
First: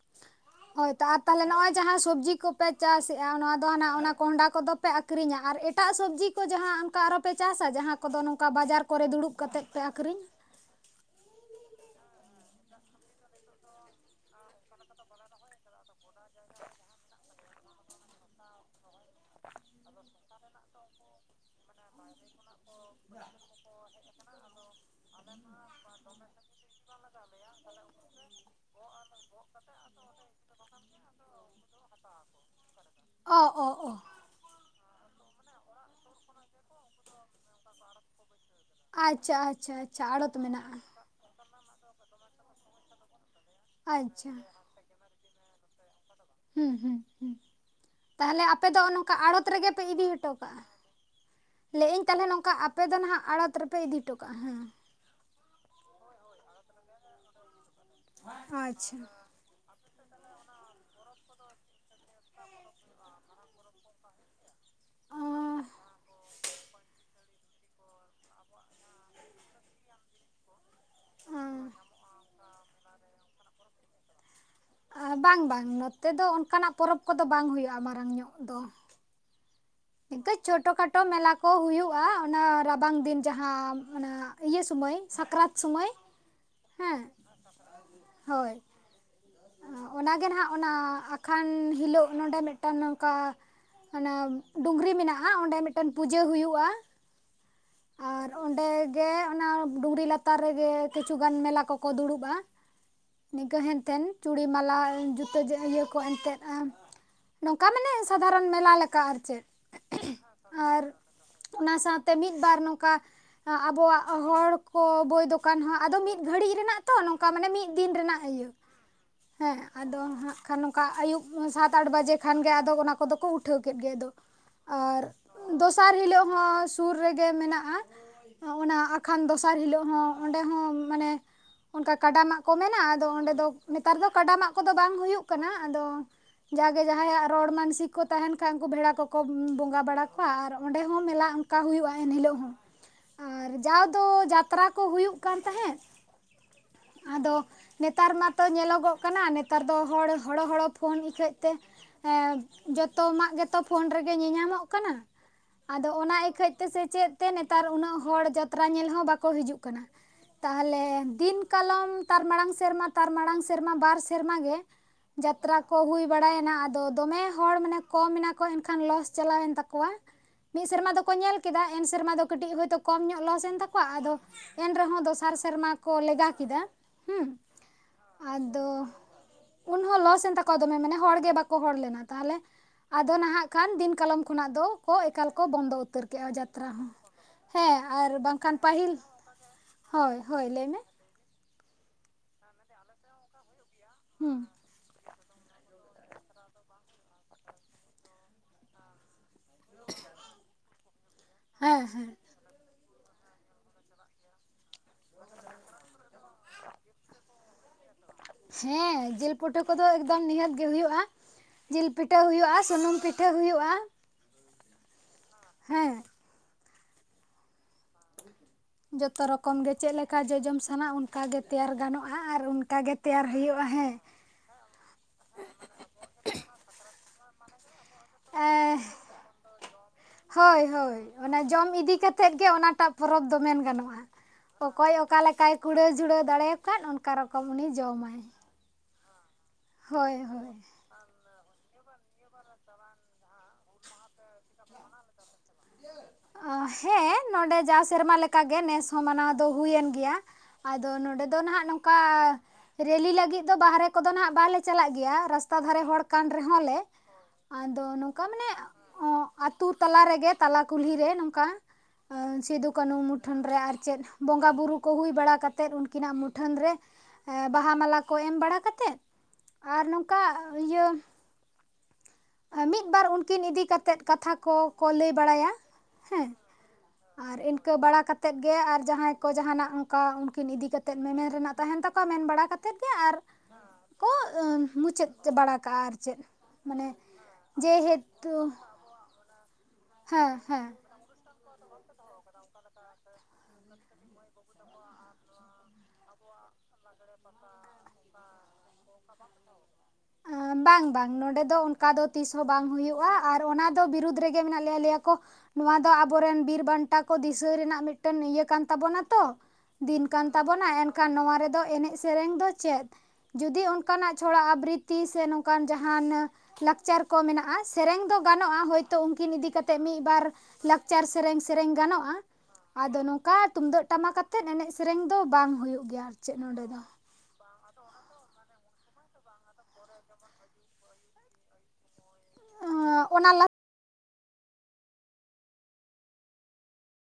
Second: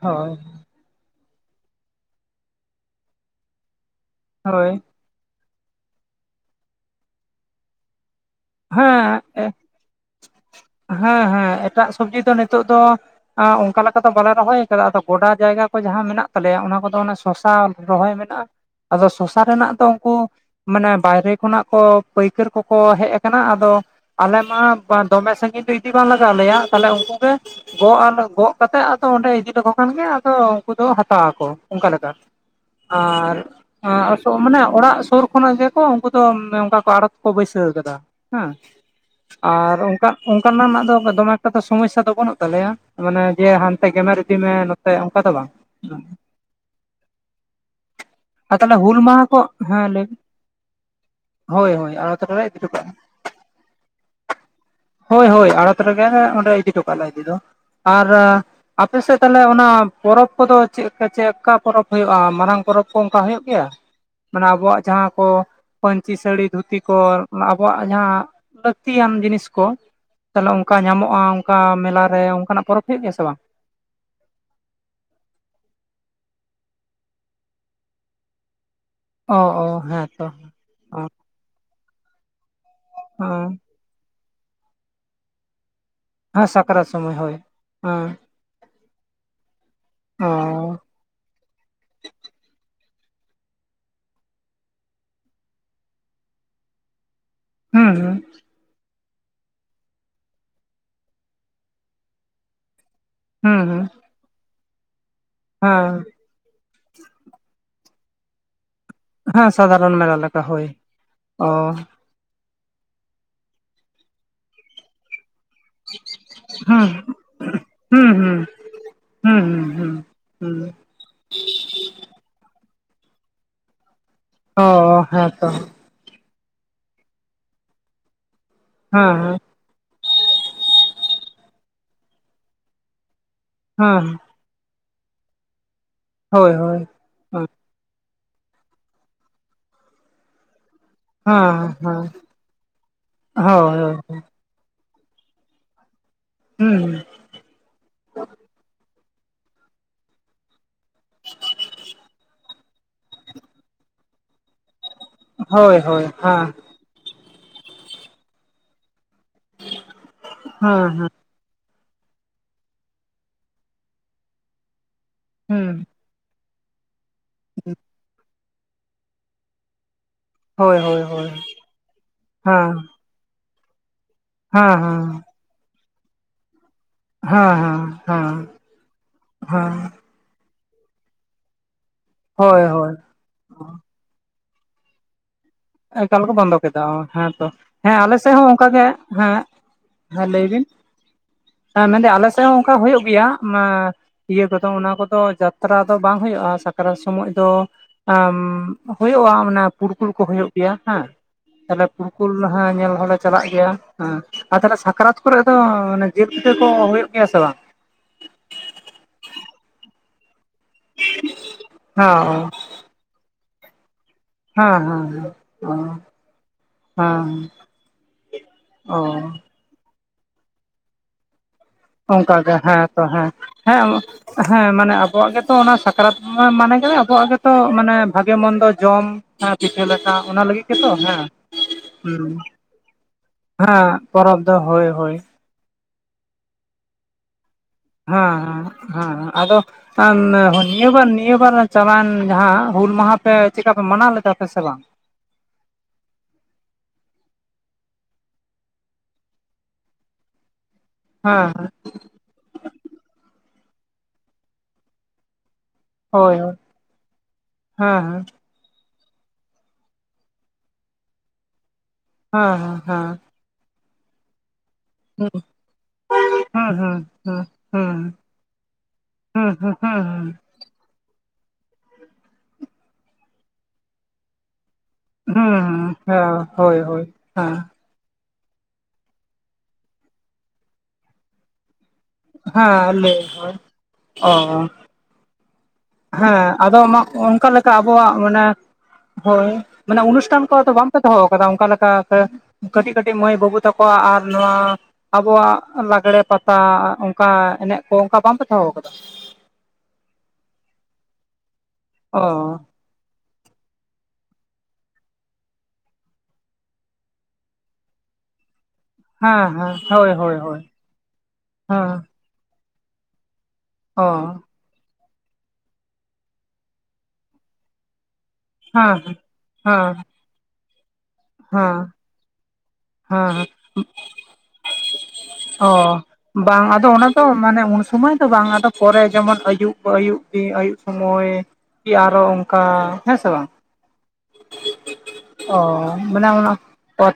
S1: ᱦᱳᱭ᱾
S2: ᱦᱳᱭᱛᱚ ᱟᱨ ᱛᱟᱞᱦᱮ ᱱᱚᱜ-ᱚᱭ ᱡᱟᱦᱟᱸ ᱥᱚᱵᱽᱡᱤ ᱠᱚᱯᱮ ᱪᱟᱥᱮᱜ-ᱟ ᱱᱚᱣᱟ ᱫᱚ ᱦᱟᱱᱟ ᱚᱱᱟ ᱠᱚᱸᱦᱰᱟ ᱠᱚᱫᱚ
S1: ᱦᱳᱭ
S2: ᱯᱮ ᱟᱹᱠ ᱟᱹᱠᱷᱨᱤᱧᱟ ᱟᱨ ᱮᱴᱟᱜ ᱥᱚᱵᱽᱡᱤ ᱠᱚ ᱡᱟᱦᱟᱸ ᱚᱱᱠᱟ ᱟᱨᱚᱯᱮ ᱪᱟᱥ-ᱟ ᱡᱟᱦᱟᱸ ᱠᱚᱫᱚ ᱱᱚᱝᱠᱟ ᱵᱟᱡᱟᱨ ᱠᱚᱨᱮ
S1: ᱦᱮᱸ
S2: ᱫᱩᱲᱩᱵ ᱠᱟᱛᱮᱜ ᱯᱮ ᱟᱠᱷᱨᱤᱧ?
S1: ᱦᱮᱸ ᱦᱮᱸ ᱮᱴᱟᱜ ᱥᱚᱵᱽᱡᱤ ᱫᱚ ᱱᱤᱛᱚᱜ ᱫᱚ ᱮᱸ ᱚᱱᱠᱟ ᱞᱮᱠᱟ ᱫᱚ ᱵᱟᱞᱮ ᱨᱚᱦᱚᱭ ᱟᱠᱟᱫᱟ ᱟᱫᱚ ᱜᱚᱰᱟ ᱡᱟᱭᱜᱟ ᱠᱚ ᱡᱟᱦᱟᱸ ᱢᱮᱱᱟᱜ ᱛᱟᱞᱮᱭᱟ ᱚᱱᱟ ᱠᱚᱫᱚ ᱚᱱᱮ ᱥᱚᱥᱟ ᱨᱚᱦᱚᱭ ᱢᱮᱱᱟᱜ-ᱟ᱾ ᱟᱫᱚ ᱥᱚᱥᱟ ᱨᱮᱱᱟᱜ ᱫᱚ ᱩᱱᱠᱩ ᱢᱟᱱᱮ ᱵᱟᱭᱨᱮ ᱠᱷᱚᱱᱟᱜ ᱠᱚ ᱯᱟᱹᱭᱠᱟᱹᱨ ᱠᱚᱠᱚ ᱦᱮ ᱠᱟᱱᱟ ᱟᱫᱚ ᱟᱞᱮᱢᱟ ᱵᱟ ᱫᱚᱢᱮ ᱥᱟᱺᱜᱤᱧ ᱫᱚ ᱤᱫᱤ ᱵᱟᱝ ᱞᱟᱜᱟᱣ ᱞᱮᱭᱟ ᱛᱟᱦᱚᱞᱮ ᱩᱱᱠᱩ ᱜᱮ ᱜᱚᱜ ᱟᱱᱮ ᱜᱚᱜ ᱠᱟᱛᱮᱜ ᱟᱫᱚ ᱚᱸᱰᱮ ᱤᱫᱤ ᱞᱮᱠᱚ ᱠᱷᱟᱱ ᱜᱮ ᱟᱫᱚ ᱩᱱᱠᱩ ᱫᱚ ᱦᱟᱛᱟᱣᱟ ᱟᱠᱚ ᱚᱱᱠᱟᱮ ᱞᱮᱠᱟ᱾ ᱟᱨ
S2: ᱚ ᱚ ᱚ
S1: [unintelligible] ᱛᱚ ᱢᱟᱱᱮ ᱚᱲᱟᱜ ᱥᱩᱨ ᱠᱷᱚᱱᱟᱜ ᱜᱮᱠᱚ ᱩᱱᱠᱩ ᱫᱚ ᱚᱱᱠᱟ ᱠᱚ ᱟᱲᱚᱛ ᱠᱚ ᱵᱟᱹᱭᱥᱟᱹᱣ ᱟᱠᱟᱫᱟ ᱦᱮᱸ᱾
S2: ᱟᱪᱪᱷᱟ ᱟᱪᱪᱷᱟ
S1: ᱟᱨ
S2: ᱟᱪᱪᱷᱟ
S1: ᱚᱱᱠᱟ
S2: ᱟᱲᱚᱛ
S1: ᱚᱱᱠᱟᱱᱟᱜ
S2: ᱢᱮᱱᱟᱜᱼᱟ
S1: ᱢᱟᱜ ᱫᱚ ᱫᱚᱢᱮ ᱚᱱᱠᱟ ᱫᱚ ᱥᱚᱢᱚᱥᱭᱟ ᱫᱚ ᱵᱟᱹᱱᱩᱜ ᱛᱟᱞᱮᱭᱟ, ᱢᱟᱱᱮ ᱡᱮ ᱦᱟᱱᱛᱮ ᱜᱮᱢᱮᱨ
S2: ᱟᱪᱪᱷᱟ
S1: ᱤᱫᱤ ᱢᱮ ᱱᱚᱛᱮ ᱚᱱᱠᱟ ᱫᱚ ᱵᱟᱝ᱾
S2: ᱦᱩᱸ ᱦᱩᱸ ᱦᱩᱸ ᱛᱟᱦᱚᱞᱮ
S1: ᱟᱨ
S2: ᱟᱯᱮ ᱫᱚ
S1: ᱦᱩᱞ
S2: ᱚᱱᱚᱠᱟ
S1: ᱢᱟᱦᱟ ᱠᱚ
S2: ᱟᱲᱚᱛ ᱨᱮᱜᱮ ᱯᱮ
S1: ᱦᱮᱸ
S2: ᱤᱫᱤ
S1: ᱞᱟᱹᱭ
S2: ᱦᱚᱴᱚ ᱠᱟᱜ-ᱟ᱾
S1: ᱦᱳᱭ ᱦᱳᱭ
S2: ᱞᱟᱹᱭᱮᱜ ᱟᱹᱧ
S1: ᱟᱲᱚᱛ
S2: ᱛᱟᱦᱚᱞᱮ
S1: ᱨᱮᱞᱮ
S2: ᱱᱚᱝᱠᱟ
S1: ᱤᱫᱤ ᱦᱚᱴᱚ
S2: ᱟᱯᱮ
S1: ᱠᱟᱜᱼᱟ
S2: ᱫᱚ ᱱᱟᱦᱟᱸᱜ ᱟᱲᱚᱛ ᱨᱮᱯᱮ ᱤᱫᱤ ᱴᱚ ᱠᱟᱜ-ᱟ ᱦᱟᱸ᱾
S1: ᱦᱳᱭ ᱦᱳᱭ ᱟᱲᱚᱛ ᱨᱮᱜᱮᱞᱮ ᱚᱸᱰᱮ ᱤᱫᱤ ᱦᱚᱴᱚ ᱠᱟᱜ ᱞᱮ ᱤᱫᱤ ᱫᱚ ᱟᱨ
S2: ᱟᱪᱪᱷᱟ
S1: ᱟᱯᱮᱥᱮᱫ ᱛᱟᱦᱚᱞᱮ ᱚᱱᱟ ᱯᱚᱨᱚᱵᱽ ᱠᱚᱫᱚ ᱪᱮᱜᱠᱟ ᱪᱮᱜᱠᱟ ᱯᱚᱨᱚᱵᱽ ᱦᱩᱭᱩᱜ-ᱟ, ᱢᱟᱨᱟᱝ ᱯᱚᱨᱚᱵᱽ ᱠᱚ ᱚᱱᱠᱟ ᱦᱩᱭᱩᱜ ᱜᱮᱭᱟ? ᱢᱟᱱᱮ ᱟᱵᱚᱣᱟᱜ ᱡᱟᱦᱟᱸ ᱠᱚ
S2: ᱚᱸ
S1: ᱯᱟᱹᱧᱪᱤ ᱥᱟᱹᱲᱤ, ᱫᱷᱩᱛᱤ ᱠᱚ ᱚᱱᱟ ᱟᱵᱚᱣᱟᱜ ᱡᱟᱦᱟᱸ ᱞᱟᱹᱠᱛᱤᱭᱟᱱ ᱡᱤᱱᱤᱥ ᱠᱚ᱾ ᱛᱟᱦᱚᱞᱮ ᱚᱱᱠᱟ ᱧᱟᱢᱚᱜ-ᱟ ᱚᱱᱠᱟ ᱢᱮᱞᱟᱨᱮ ᱚᱱᱠᱟᱱᱟᱜ ᱯᱚᱨᱚᱵᱽ ᱦᱩᱭᱩᱜ ᱜᱮᱭᱟ ᱥᱮ ᱵᱟᱝ?
S2: ᱟᱸ ᱵᱟᱝ ᱵᱟᱝ ᱱᱚᱛᱮ ᱫᱚ ᱚᱱᱠᱟᱱᱟᱜ ᱯᱚᱨᱚᱵᱽ ᱠᱚᱫᱚ ᱵᱟᱝ ᱦᱩᱭᱩᱜ-ᱟ ᱢᱟᱨᱟᱝ ᱧᱚᱜ ᱫᱚ᱾
S1: ᱚ ᱚ᱾ ᱦᱮᱸ ᱛᱚ
S2: ᱱᱤᱝᱠᱟᱹ ᱪᱷᱳᱴᱳ ᱠᱷᱟᱴᱳ
S1: ᱚ
S2: ᱢᱮᱞᱟ ᱠᱚ ᱦᱩᱭᱩᱜ-ᱟ ᱚᱱᱟ ᱨᱟᱵᱟᱝ ᱫᱤᱱ
S1: ᱦᱮᱸ
S2: ᱡᱟᱦᱟᱸ ᱚᱱᱟ ᱤᱭᱟᱹ ᱥᱚᱢᱚᱭ ᱥᱟᱠᱨᱟᱛ ᱥᱚᱢᱚᱭ᱾
S1: ᱦᱮᱸ ᱥᱟᱠᱨᱟᱛ ᱥᱚᱢᱚᱭ ᱦᱳᱭ ᱦᱮᱸ᱾ ᱚ
S2: ᱚᱱᱟᱜᱮᱱ ᱦᱟᱸᱜ ᱚᱱᱟ ᱟᱠᱷᱟᱱ ᱦᱤᱞᱳᱜ ᱱᱚᱸᱰᱮ ᱢᱤᱫᱴᱟᱱ ᱱᱚᱝᱠᱟ [unintelligible] ᱰᱩᱝᱨᱤ ᱢᱮᱱᱟᱜ-ᱟ ᱚᱸᱰᱮ ᱢᱤᱫᱴᱮᱱ ᱯᱩᱡᱟᱹ ᱦᱩᱭᱩᱜ-ᱟ᱾
S1: ᱦᱩᱸ ᱦᱩᱸ
S2: ᱟᱨ ᱚᱸᱰᱮ ᱜᱮ ᱚᱱᱟ ᱰᱩᱝᱨᱤ ᱞᱟᱛᱟᱨ ᱨᱮᱜᱮ ᱠᱤᱪᱷᱩ ᱜᱟᱱ ᱢᱮᱞᱟ ᱠᱚᱠᱚ ᱫᱩᱲᱩᱵ-ᱟ᱾ ᱱᱤᱝᱠᱟᱹ
S1: ᱦᱩᱸ ᱦᱩᱸ
S2: ᱦᱮᱱᱛᱮᱱ ᱪᱩᱲᱤ, ᱢᱟᱞᱟ, ᱡᱩᱛᱟᱹ ᱤᱭᱟᱹ
S1: ᱦᱮᱸ
S2: ᱠᱚ ᱮᱱᱛᱮᱜ-ᱟᱸ᱾ ᱱᱚᱝᱠᱟ ᱢᱟᱱᱮ ᱥᱟᱫᱷᱟᱨᱚᱱ ᱢᱮᱞᱟ ᱞᱮᱠᱟ ᱟᱨ ᱪᱮᱫ
S1: ᱦᱮᱸ ᱥᱟᱫᱷᱟᱨᱚᱱ ᱢᱮᱞᱟ ᱞᱮᱠᱟ ᱦᱳᱭ
S2: ᱟᱨ
S1: ᱚ
S2: ᱚᱱᱟ ᱥᱟᱶ ᱛᱮ ᱢᱤᱫ ᱵᱟᱨ ᱱᱚᱝᱠᱟ ᱟᱵᱚᱣᱟᱜ ᱦᱚᱲ ᱠᱚ ᱵᱳᱭ ᱫᱚ ᱠᱟᱱ ᱦᱚᱸ ᱟᱫᱚ ᱢᱤᱫ ᱜᱷᱟᱹᱲᱤᱡ ᱨᱮᱱᱟᱜ
S1: ᱦᱩᱸ
S2: ᱛᱚ ᱱᱚᱝᱠᱟ ᱢᱟᱱᱮ ᱢᱤᱫ ᱫᱤᱱ
S1: ᱦᱩᱸ
S2: ᱨᱮᱱᱟᱜ
S1: ᱦᱩᱸ
S2: ᱤᱭᱟᱹ
S1: ᱦᱩᱸ
S2: ᱦᱮᱸ
S1: ᱦᱩᱸ ᱦᱩᱸ
S2: ᱟᱫᱚ ᱦᱟᱸᱜ ᱠᱷᱟᱱ
S1: ᱦᱩᱸ
S2: ᱱᱚᱝᱠᱟ ᱟᱹᱭᱩᱵ ᱥᱟᱛ ᱟᱴ ᱵᱟᱡᱮ ᱠᱷᱟᱱ ᱜᱮ ᱟᱫᱚ ᱚᱱᱟ ᱠᱚ ᱫᱚ ᱠᱚ ᱩᱴᱷᱟᱹᱣ ᱠᱮᱫ ᱜᱮ ᱟᱫᱚ ᱾
S1: ᱚᱻ ᱦᱮᱸ ᱛᱚ ᱾
S2: ᱥᱟᱨ ᱦᱤᱞᱳᱜ ᱦᱚᱸ ᱥᱩᱨ ᱨᱮ ᱜᱮ ᱢᱮᱱᱟᱜᱼᱟ, ᱚᱱᱟ
S1: ᱦᱮᱸ
S2: ᱟᱠᱷᱟᱱ
S1: ᱦᱮᱸ
S2: ᱫᱚᱥᱟᱨ ᱦᱤᱞᱳᱜ ᱦᱚᱸ ᱚᱸᱰᱮ ᱦᱚᱸ ᱢᱟᱱᱮ ᱚᱱᱠᱟ ᱠᱟᱰᱟ ᱢᱟᱜ ᱠᱚ ᱢᱮᱱᱟ ᱟᱫᱚ ᱚᱸᱰᱮ ᱫᱚ ᱱᱮᱛᱟᱨ
S1: ᱦᱮᱸ
S2: ᱫᱚ ᱠᱟᱰᱟ ᱢᱟᱜ ᱾ ᱠᱚ ᱫᱚ ᱵᱟᱝ ᱦᱩᱭᱩᱜ ᱠᱟᱱᱟ ᱟᱫᱚ
S1: ᱦᱳᱭ ᱦᱳᱭ
S2: ᱡᱟᱜᱮ ᱡᱟᱦᱟᱸᱭᱟᱜ
S1: ᱦᱮᱸ
S2: ᱨᱚᱲ ᱢᱟᱱᱥᱤ ᱾ ᱠᱚ ᱛᱟᱦᱮᱱ ᱠᱷᱟᱱ ᱩᱱᱠᱩ ᱵᱷᱮᱲᱟ ᱠᱚ ᱠᱚ ᱵᱚᱸᱜᱟ ᱵᱟᱲᱟ ᱠᱚᱣᱟ ᱟᱨ ᱚᱸᱰᱮ ᱦᱚᱸ ᱢᱮᱞᱟ
S1: ᱦᱮᱸ
S2: ᱚᱝᱠᱟ ᱦᱩᱭᱩᱜᱼᱟ᱾
S1: ᱦᱮᱸ
S2: ᱮᱱᱦᱤᱞᱳᱜ ᱦᱚᱸ ᱟᱨ
S1: ᱦᱳᱭ
S2: ᱡᱟᱣ
S1: ᱦᱳᱭ
S2: ᱫᱚ ᱡᱟᱛᱨᱟ ᱠᱚ ᱦᱩᱭᱩᱜ ᱠᱟᱱ ᱛᱟᱦᱮᱸᱫ
S1: ᱦᱩᱸ
S2: ᱾ ᱟᱫᱚ, ᱱᱮᱛᱟᱨ ᱢᱟᱛᱚ ᱧᱮᱞᱚᱜᱚᱜ ᱠᱟᱱᱟ ᱱᱮᱛᱟᱨ ᱫᱚ ᱦᱚᱲ ᱦᱚᱲᱚ ᱦᱚᱲᱚ ᱯᱷᱳᱱ ᱦᱚᱛᱮᱡ ᱛᱮ᱾ ᱦᱮᱸ, ᱡᱚᱛᱚ ᱢᱟᱜ ᱜᱮ ᱛᱚ ᱯᱷᱳᱱ ᱨᱮ ᱜᱮ ᱧᱮᱞ ᱧᱟᱢᱚᱜ ᱠᱟᱱᱟ᱾
S1: ᱦᱳᱭ
S2: ᱟᱫᱚ
S1: ᱦᱳᱭ
S2: ᱚᱱᱟ
S1: ᱦᱮᱸ
S2: ᱤᱠᱷᱟᱹᱡ ᱛᱮ ᱥᱮ ᱪᱮᱫ ᱛᱮ ᱱᱮᱛᱟᱨ ᱩᱱᱟᱹᱜ ᱦᱚᱲ ᱡᱟᱛᱨᱟ ᱧᱮᱞ ᱦᱚᱸ ᱵᱟᱠᱚ ᱠᱚ ᱦᱤᱡᱩᱜ ᱠᱟᱱᱟ ᱛᱟᱦᱚᱞᱮ
S1: ᱦᱮᱸ ᱦᱮᱸ
S2: ᱫᱤᱱ ᱾ ᱠᱟᱞᱚᱢ ᱛᱟᱨ ᱢᱟᱲᱟᱝ ᱥᱮᱨᱢᱟ ᱛᱟᱨ ᱢᱟᱲᱟᱝ ᱥᱮᱨᱢᱟ ᱵᱟᱨ ᱥᱮᱨᱢᱟ ᱜᱮ ᱡᱟᱛᱨᱟ
S1: ᱦᱩᱸ
S2: ᱠᱚ ᱦᱩᱭ ᱵᱟᱲᱟᱭᱮᱱᱟ ᱟᱫᱚ ᱫᱚᱢᱮ ᱦᱚᱲ ᱢᱟᱱᱮ ᱠᱚᱢ ᱮᱱᱟ ᱠᱚ ᱮᱱᱠᱷᱟᱱ ᱞᱚᱥ ᱪᱟᱞᱟᱣᱮᱱ ᱛᱟᱠᱚᱣᱟ ᱾ ᱢᱤᱫ
S1: ᱦᱳᱭ
S2: ᱥᱮᱨᱢᱟ
S1: ᱦᱳᱭ
S2: ᱫᱚ ᱠᱚ
S1: ᱦᱳᱭ
S2: ᱧᱮᱞ ᱠᱮᱫᱟ ᱮᱱ ᱥᱮᱨᱢᱟ ᱫᱚ ᱠᱟᱹᱴᱤᱡ ᱦᱚᱭ
S1: ᱦᱮᱸ
S2: ᱛᱳ ᱠᱚᱢ ᱧᱚᱜ ᱞᱚᱥ ᱮᱱ ᱛᱟᱠᱚᱣᱟ ᱟᱫᱚ ᱮᱱ
S1: ᱦᱮᱸ ᱦᱮᱸ
S2: ᱨᱮᱦᱚᱸ
S1: ᱦᱮᱸ
S2: ᱫᱚᱥᱟᱨ ᱥᱮ ᱥᱮᱨᱢᱟ ᱠᱚ ᱞᱮᱜᱟ ᱠᱮᱫᱟ ᱾ ᱦᱩᱸ,
S1: ᱦᱮᱸ ᱦᱮᱸ
S2: ᱟᱫᱚ
S1: ᱦᱮᱸ
S2: ᱩᱱ ᱦᱚ ᱞᱚᱥ ᱮᱱ ᱛᱟᱠᱚᱲ ᱠᱚ ᱫᱚᱢᱮ ᱢᱟᱱᱮ ᱦᱚᱲ ᱜᱮ ᱵᱟᱠᱚ ᱦᱚᱲ ᱞᱮᱱᱟ ᱛᱟᱦᱚᱞᱮ
S1: ᱦᱳᱭ ᱦᱳᱭ
S2: ᱟᱫᱚ ᱱᱟᱦᱟᱜ ᱠᱷᱟᱱ ᱫᱤᱱ ᱠᱟᱞᱚᱢ ᱠᱷᱚᱱᱟᱜ ᱫᱚ ᱠᱚ ᱮᱠᱟᱞ ᱠᱚ ᱵᱚᱱᱫᱚ ᱩᱛᱟᱹᱨ
S1: ᱮᱠᱟᱞ
S2: ᱠᱮᱫᱼᱟ
S1: ᱠᱚ ᱵᱚᱱᱫᱚ
S2: ᱡᱟᱛᱨᱟ ᱦᱚᱸ
S1: ᱠᱮᱫᱟ, ᱦᱮᱸ ᱛᱚ ᱦᱮᱸ
S2: ᱟᱨ
S1: ᱟᱞᱮ ᱥᱮᱫ ᱦᱚᱸ
S2: ᱵᱟᱝᱠᱷᱟᱱ
S1: ᱚᱝᱠᱟᱜ ᱜᱮ
S2: ᱯᱟᱹᱦᱤᱞ
S1: ᱦᱮᱸ,
S2: ᱦᱳᱭ
S1: ᱦᱮᱸ
S2: ᱦᱳᱭ
S1: ᱞᱟᱹᱭ ᱵᱤᱱ?
S2: ᱢᱮ
S1: ᱦᱮᱸ, ᱢᱮᱱᱫᱟᱹᱧ ᱟᱞᱮ ᱥᱮᱫ ᱦᱚᱸ ᱚᱝᱠᱟ ᱦᱳᱭᱳᱜ ᱜᱮᱭᱟ
S2: ᱦᱩᱸ
S1: ᱤᱭᱟᱹ ᱠᱚ ᱟᱫᱚ ᱚᱱᱟ ᱠᱚ ᱫᱚ ᱡᱟᱛᱨᱟ ᱫᱚ ᱵᱟᱝ ᱦᱳᱭᱳᱜᱼᱟ ᱥᱟᱠᱨᱟᱛ ᱥᱚᱢᱚᱭ ᱫᱚ ᱾ ᱮᱢ ᱦᱳᱭᱳᱜᱼᱟ ᱚᱱᱟ ᱯᱩᱨᱠᱩᱞ ᱠᱚ ᱦᱳᱭᱳᱜ᱾ ᱭᱟ ᱦᱮᱸ,
S2: ᱦᱮᱸ
S1: ᱛᱟᱦᱞᱮ
S2: ᱦᱮᱸ
S1: ᱯᱩᱨᱠᱩᱞ ᱧᱮᱞ ᱦᱚᱸᱞᱮ᱾ ᱪᱟᱞᱟᱜ ᱜᱮᱭᱟ ᱦᱮᱸ ᱟᱨ ᱛᱟᱦᱚᱞᱮ ᱥᱟᱠᱨᱟᱛ ᱠᱚᱨᱮ ᱫᱚ ᱡᱤᱞ ᱯᱤᱴᱟᱹ ᱠᱚ ᱦᱩᱭᱩᱜ ᱜᱮᱭᱟ ᱥᱮ ᱵᱟᱝ?
S2: ᱦᱮᱸ ᱡᱤᱞ ᱯᱤᱴᱷᱟᱹ ᱠᱚ ᱫᱚ ᱮᱠᱫᱚᱢ ᱱᱤᱦᱟᱹᱛ ᱜᱮ ᱦᱩᱭᱩᱜᱼᱟ, ᱡᱤᱞ ᱯᱤᱴᱷᱟᱹ ᱦᱩᱭᱩᱜᱼᱟ,
S1: ᱦᱮᱸ
S2: ᱥᱩᱱᱩᱢ ᱯᱤ ᱯᱤᱴᱷᱟᱹ ᱦᱩᱭᱩᱜᱼᱟ ᱾
S1: ᱦᱮᱸ ᱦᱮᱸ ᱚᱸ ᱦᱮᱸ, ᱚ
S2: ᱡᱚᱛᱚ ᱨᱚᱠᱚᱢ ᱜᱮ ᱪᱮᱫ ᱞᱮᱠᱟ ᱡᱚᱡᱚᱢ ᱥᱟᱱᱟ ᱚᱱᱠᱟᱜᱮ ᱛᱮᱭᱟᱨ ᱜᱟᱱᱚᱜᱼᱟ
S1: ᱚᱱᱠᱟ
S2: ᱟᱨ
S1: ᱜᱮ ᱦᱮᱸ
S2: ᱚᱱᱠᱟᱜᱮ
S1: ᱛᱚ
S2: ᱛᱮᱭᱟᱨ
S1: ᱦᱮᱸ
S2: ᱦᱳᱭᱳᱜᱼᱟ ᱦᱮᱸ,
S1: ᱦᱮᱸ ᱢᱟᱱᱮ ᱟᱵᱚᱣᱟᱜ ᱜᱮ ᱛᱚ ᱚᱱᱟ ᱥᱟᱠᱨᱟᱛ ᱢᱟᱱᱮ ᱜᱮ ᱟᱵᱚᱣᱟᱜ ᱫᱚ ᱛᱚ ᱢᱟᱱᱮ ᱵᱷᱟᱜᱮ ᱢᱚᱱᱫᱚ
S2: ᱮᱸ
S1: ᱡᱚᱢ ᱯᱤᱴᱷᱟᱹ ᱞᱟᱴᱷᱟ ᱚᱱᱟ
S2: ᱦᱳᱭ
S1: ᱞᱟᱹᱜᱤᱫ ᱜᱮ ᱛᱚ,
S2: ᱦᱳᱭ
S1: ᱦᱮᱸ
S2: ᱚᱱᱟ ᱡᱚᱢ ᱤᱫᱤ
S1: ᱦᱩ
S2: ᱠᱟᱛᱮᱫ ᱜᱮ ᱚᱱᱟᱴᱟᱜ ᱯᱚᱨᱚᱵᱽ ᱫᱚ ᱢᱮᱱ
S1: ᱦᱮᱸ
S2: ᱜᱟᱱᱚᱜᱼᱟ
S1: ᱯᱚᱨᱚᱵᱽ ᱫᱚ, ᱦᱳᱭ
S2: ᱚᱠᱚᱭ
S1: ᱦᱳᱭ
S2: ᱚᱠᱟ ᱞᱮᱠᱟᱭ ᱠᱩᱲᱟᱹᱣ ᱡᱷᱩᱲᱟᱹᱣ ᱫᱟᱲᱮᱣ ᱟᱠᱟᱫ ᱩᱱ ᱠᱟ ᱨᱚᱠᱚᱢ ᱢᱟᱱᱮᱭᱟ ᱡᱚᱢᱼᱼ
S1: ᱦᱮᱸ ᱦᱮᱸ ᱦᱮᱸ, ᱟᱫᱚ
S2: ᱦᱳᱭ
S1: ᱟᱱ
S2: ᱦᱳᱭ
S1: ᱦᱚᱸ ᱱᱤᱭᱟᱹ ᱵᱟᱱ ᱱᱤᱭᱟᱹ ᱵᱟᱨ ᱪᱟᱞᱟᱣᱮᱱ ᱡᱟᱦᱟᱸ ᱦᱩᱞ ᱢᱟᱦᱟ ᱯᱮ ᱪᱮᱫᱠᱟ ᱯᱮ ᱢᱟᱱᱟᱣ ᱞᱮᱫᱟ ᱯᱮ ᱥᱮ ᱵᱟᱝ?
S2: [unintelligible] ᱦᱮᱸ, ᱱᱚᱰᱮ ᱡᱟᱣ ᱥᱮᱨᱢᱟ ᱞᱮᱠᱟ ᱜᱮ ᱱᱮᱥ ᱦᱚᱸ ᱢᱟᱱᱟᱣ ᱫᱚ ᱦᱩᱭᱮᱱ ᱜᱮᱭᱟ ᱾ ᱟᱫᱚ ᱱᱚᱸᱰᱮ ᱫᱚ
S1: ᱦᱮᱸ
S2: ᱱᱟᱦᱟᱜ
S1: ᱦᱮᱸ
S2: ᱱᱚᱝᱠᱟ ᱨᱮᱞᱤ ᱞᱟᱹᱜᱤᱫ ᱫᱚ ᱵᱟᱦᱨᱮ ᱠᱚ ᱫᱚ ᱱᱟᱦᱟᱜ ᱵᱟᱞᱮ ᱪᱟᱞᱟᱜ ᱜᱮᱭᱟ ᱨᱟᱥᱛᱟ ᱫᱷᱟᱨᱮ ᱦᱚᱲ ᱠᱟᱱ
S1: ᱦᱳᱭ
S2: ᱨᱮ
S1: ᱦᱳᱭ
S2: ᱦᱚᱸ ᱞᱮ ᱟᱫᱚ
S1: ᱦᱮᱸ ᱦᱮᱸ
S2: ᱱᱚᱝᱠᱟ ᱢᱟᱱᱮ ᱟᱛᱩ ᱛᱟᱞᱟ ᱨᱮ ᱜᱮ ᱛᱟᱞᱟ ᱠᱩᱞᱦᱤ ᱨᱮ ᱱᱚᱝᱠᱟ
S1: ᱦᱮᱸ
S2: ᱥᱤᱫᱩ ᱠᱟᱱᱩ
S1: ᱦᱮᱸ
S2: ᱢᱩᱴᱷᱟᱹᱱ ᱨᱮ ᱟᱨ ᱪᱮᱫ ᱵᱚᱸᱜᱟ ᱵᱩᱨᱩ ᱠᱚ ᱦᱩᱭ ᱵᱟᱲᱟ ᱠᱟᱛᱮᱫ ᱩᱱᱠᱤᱱᱟᱜ ᱢᱩᱴᱷᱟᱹᱱ
S1: ᱦᱮᱸ
S2: ᱨᱮᱼᱼ
S1: ᱦᱮᱸ ᱦᱮᱸ ᱦᱮᱸ ᱦᱮᱸ
S2: ᱵᱟᱦᱟ ᱢᱟᱞᱟ ᱠᱚ ᱮᱢ ᱵᱟᱲᱟ ᱠᱟᱛᱮᱫ ᱟᱨ
S1: ᱦᱮᱸ
S2: ᱱᱚᱝᱠᱟ ᱤᱭᱟᱹᱼᱼ ᱢᱤᱫ ᱵᱟᱨ ᱩᱱᱠᱤᱱ ᱤᱫᱤ ᱠᱟᱛᱮᱫ ᱠᱟᱛᱷᱟ ᱠᱚ ᱠᱚ ᱞᱟᱹᱭ
S1: ᱦᱮᱸ
S2: ᱵᱟᱲᱟᱭᱟ
S1: ᱦᱮᱸ
S2: ᱦᱮᱸ᱾
S1: ᱦᱳᱭ ᱦᱳᱭ᱾
S2: ᱟᱨ
S1: ᱦᱮᱸ
S2: ᱤᱱᱠᱟᱹ ᱵᱟᱲᱟ ᱠᱟᱛᱮᱫ ᱜᱮ ᱟᱨ ᱡᱟᱦᱟᱸᱭ ᱠᱚ ᱡᱟᱦᱟᱱᱟᱜ ᱚᱱᱠᱟ ᱩᱱᱠᱤᱱ ᱤᱫᱤ ᱠᱟᱛᱮᱫ ᱢᱮᱢᱮᱱ ᱨᱮᱱᱟᱜ ᱛᱟᱦᱮᱱ ᱛᱟᱠᱚᱼᱼ ᱭᱟ ᱢᱮᱱ ᱵᱟᱲᱟ ᱠᱟᱛᱮᱫ ᱜᱮ
S1: ᱦᱮᱸ
S2: ᱟᱨ
S1: ᱞᱟᱹᱭ ᱦᱳᱭ
S2: ᱠᱚ
S1: ᱚ
S2: ᱢᱩᱪᱟᱹᱫ ᱵᱟᱲᱟ ᱠᱟᱜᱼᱟ ᱟᱨᱼᱼ
S1: ᱦᱮᱸ ᱟᱫᱚ ᱚᱱᱟ ᱚᱱᱠᱟ ᱞᱮᱠᱟ ᱟᱵᱚᱣᱟᱜ
S2: ᱡᱮᱦᱮᱛᱩ
S1: ᱢᱟᱱᱮ ᱦᱳᱭ ᱢᱟᱱᱮ
S2: ᱦᱮᱸ
S1: ᱚᱱᱩᱥᱴᱷᱟᱱ ᱠᱚ ᱛᱚ
S2: ᱦᱮᱸ
S1: ᱵᱟᱝᱼᱼ ᱯᱮ ᱫᱚᱦᱚ ᱠᱟᱫᱟ ᱚᱱᱠᱟ ᱞᱮᱠᱟ ᱛᱮ ᱠᱟᱹᱴᱤᱡ ᱠᱟᱹᱴᱤᱡ ᱢᱟᱹᱭ ᱵᱟᱹᱵᱩ ᱛᱟᱠᱚᱣᱟ ᱟᱨ ᱱᱚᱣᱟᱼᱼ ᱟᱵᱚᱣᱟᱜ ᱞᱟᱜᱽᱲᱮ ᱯᱟᱛᱟ ᱚᱱᱠᱟ ᱮᱱᱮᱡ ᱠᱚ ᱚᱱᱠᱟ ᱵᱟᱝ ᱯᱮ ᱫᱚᱦᱚ ᱠᱟᱫᱟ?
S2: ᱵᱟᱝ ᱵᱟᱝ ᱱᱚᱸᱰᱮ ᱫᱚ ᱚᱱᱠᱟ ᱫᱚ
S1: ᱚ
S2: ᱛᱤᱥ ᱦᱚᱸ ᱵᱟᱝ ᱦᱩᱭᱩᱜᱼᱟ᱾ ᱟᱨ ᱚᱱᱟ ᱫᱚ ᱵᱤᱨᱩᱫᱽ ᱨᱮᱜᱮ ᱢᱮᱱᱟᱜ ᱞᱮᱭᱟ, ᱞᱮᱭ ᱟᱠᱚᱼᱼ ᱱᱚᱣᱟ ᱫᱚ ᱟᱵᱚᱨᱮᱱ ᱵᱤᱨ ᱵᱟᱱᱴᱟ ᱠᱚ ᱫᱤᱥᱟᱹ ᱨᱮᱱᱟᱜ ᱢᱤᱫᱴᱮᱱ ᱤᱭᱟᱹ ᱠᱟᱱ ᱛᱟᱵᱚᱱᱟ ᱾ ᱛᱚ
S1: ᱦᱮᱸ ᱦᱮᱸ
S2: ᱫᱤᱱ
S1: ᱦᱳᱭ
S2: ᱠᱟᱱ
S1: ᱦᱳᱭ ᱦᱳᱭ
S2: ᱛᱟᱵᱚᱱᱟ ᱮᱱᱠᱷᱟᱱ ᱱᱚᱣᱟ ᱨᱮᱫᱚ ᱮᱱᱮᱡ
S1: ᱦᱮᱸ
S2: ᱥᱮᱨᱮᱧ ᱫᱚ ᱪᱮᱫ ᱡᱩᱫᱤ ᱚᱱᱼᱼ
S1: ᱚ
S2: ᱱᱚᱝᱠᱟᱱᱟᱜ ᱪᱷᱚᱲᱟ ᱟᱵᱨᱤᱛᱤ ᱥᱮ ᱱᱚᱝᱠᱟᱱ ᱡᱟᱦᱟᱱ ᱞᱟᱠᱪᱟᱨ ᱠᱚ ᱢᱮᱱᱟᱜᱼᱟ ᱥᱮᱨᱮᱧ ᱫᱚᱼᱼ ᱜᱟᱱᱚᱜᱼᱟ ᱦᱳᱭᱛᱳ
S1: ᱦᱮᱸ
S2: ᱩᱱᱠᱤᱱ ᱤᱫᱤ ᱠᱟᱛᱮᱫ
S1: ᱦᱮᱸ
S2: ᱢᱤᱫ ᱵᱟᱨ ᱞᱟᱠᱪᱟᱨ ᱥᱮᱨᱮᱧ
S1: ᱦᱮᱸ
S2: ᱥᱮᱨᱮᱧ
S1: ᱦᱮᱸ
S2: ᱜᱟᱱᱚᱜᱼᱟ᱾ ᱟᱫᱚ
S1: ᱦᱮᱸ
S2: ᱱᱚᱝᱠᱟ ᱛᱩᱢᱫᱟᱹᱜ ᱴᱟᱢᱟᱠ ᱟᱛᱮᱫ ᱮᱱᱮᱡ ᱥᱮᱨᱮᱧ ᱫᱚ ᱵᱟᱝ ᱦᱩᱭᱩᱜ ᱜᱮᱭᱟ ᱟᱨ ᱪᱮᱫ ᱱᱚᱸᱰᱮ ᱫᱚ᱾
S1: ᱛᱚ ᱢᱟᱱᱮ ᱩᱱ ᱥᱩᱢᱚᱭ ᱫᱚ ᱵᱟᱝ ᱟᱫᱚ ᱯᱚᱨᱮ ᱡᱮᱢᱚᱱ ᱟᱹᱭᱩᱵ ᱟᱹᱭᱩᱵ ᱫᱤᱱ ᱟᱹᱭᱩᱵ ᱥᱚᱢᱚᱭᱼᱼ ᱠᱤ ᱟᱨᱚ ᱚᱱᱠᱟ ᱦᱮᱸ ᱥᱮ
S2: ᱚᱱᱟ
S1: ᱵᱟᱝᱼᱼ
S2: [inaudible]
S1: ᱚ ᱢᱟᱱᱮ ᱚᱱᱟ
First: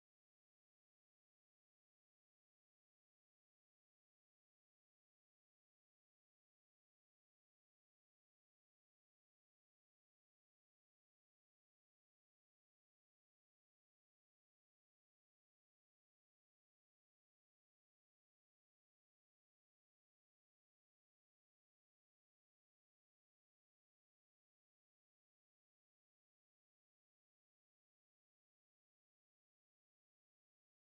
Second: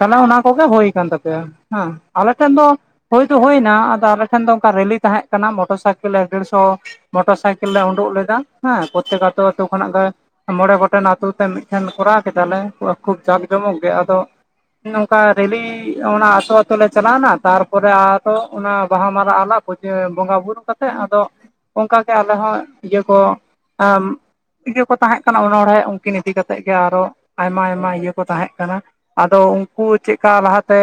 S1: ᱛᱟᱦᱞᱮ ᱚᱱᱟ ᱠᱚᱜᱮ ᱦᱳᱭ ᱠᱟᱱ ᱛᱟᱯᱮᱭᱟ ᱦᱮᱸ ᱟᱞᱮ ᱴᱷᱮᱱ ᱫᱚᱼᱼ ᱦᱳᱭᱫᱚ ᱦᱳᱭᱱᱟ ᱟᱫᱚ ᱟᱞᱮ ᱴᱷᱮᱱ ᱫᱚ ᱚᱱᱠᱟ ᱨᱮᱞᱤ ᱛᱟᱦᱮᱸ ᱠᱟᱱᱟ ᱢᱚᱴᱚᱨ ᱥᱟᱭᱠᱮᱞ ᱮᱠ ᱰᱮᱲᱥᱚ᱾ ᱢᱚᱴᱚᱨ ᱥᱟᱭᱠᱮᱞ ᱞᱮ ᱩᱰᱩᱠ ᱞᱮᱫᱟ ᱦᱮᱸ ᱯᱨᱚᱛᱛᱮᱠ ᱟᱛᱳ ᱟᱛᱳ ᱠᱷᱚᱱᱟᱜ ᱜᱮ ᱢᱚᱬᱮ ᱜᱚᱴᱮᱱ ᱟᱹᱛᱳ ᱛᱮ ᱢᱤᱫ-ᱼ ᱴᱷᱮᱱ ᱠᱚᱨᱟᱣ ᱠᱮᱫᱟᱞᱮ ᱠᱷᱩᱵ ᱡᱟᱠ ᱡᱚᱢᱚᱠ ᱜᱮ ᱟᱫᱚᱼᱼ ᱚᱱᱠᱟ ᱨᱮᱞᱤ ᱚᱱᱟ ᱟᱛᱳ ᱟᱛᱳ ᱞᱮ ᱪᱟᱞᱟᱣᱱᱟ ᱛᱟᱨᱯᱚᱨᱮ ᱟᱫᱚ ᱚᱱᱟ ᱵᱟᱦᱟ ᱢᱟᱞᱟ ᱟᱨᱟᱣᱼᱼ ᱵᱚᱸᱜᱟ ᱵᱩᱨᱩ ᱠᱟᱛᱮᱫ ᱟᱫᱚ ᱚᱱᱠᱟᱜᱮ ᱟᱞᱮ ᱦᱚᱸ ᱤᱭᱟᱹ ᱠᱚ ᱮᱼᱼ ᱤᱭᱟᱹ ᱠᱚ ᱛᱟᱦᱮᱸ ᱠᱟᱱᱟ ᱚᱱᱚᱲᱦᱮ ᱩᱱᱠᱤᱱ ᱤᱫᱤ ᱠᱟᱛᱮᱫ ᱾ ᱜᱮ ᱟᱨᱚ ᱟᱭᱢᱟ ᱟᱭᱢᱟ ᱤᱭᱟᱹ ᱠᱚ ᱛᱟᱦᱮᱸᱫ ᱠᱟᱱᱟ ᱟᱫᱚ ᱩᱱᱠᱩ ᱪᱮᱫᱠᱟ ᱞᱟᱦᱟᱛᱮᱼᱼ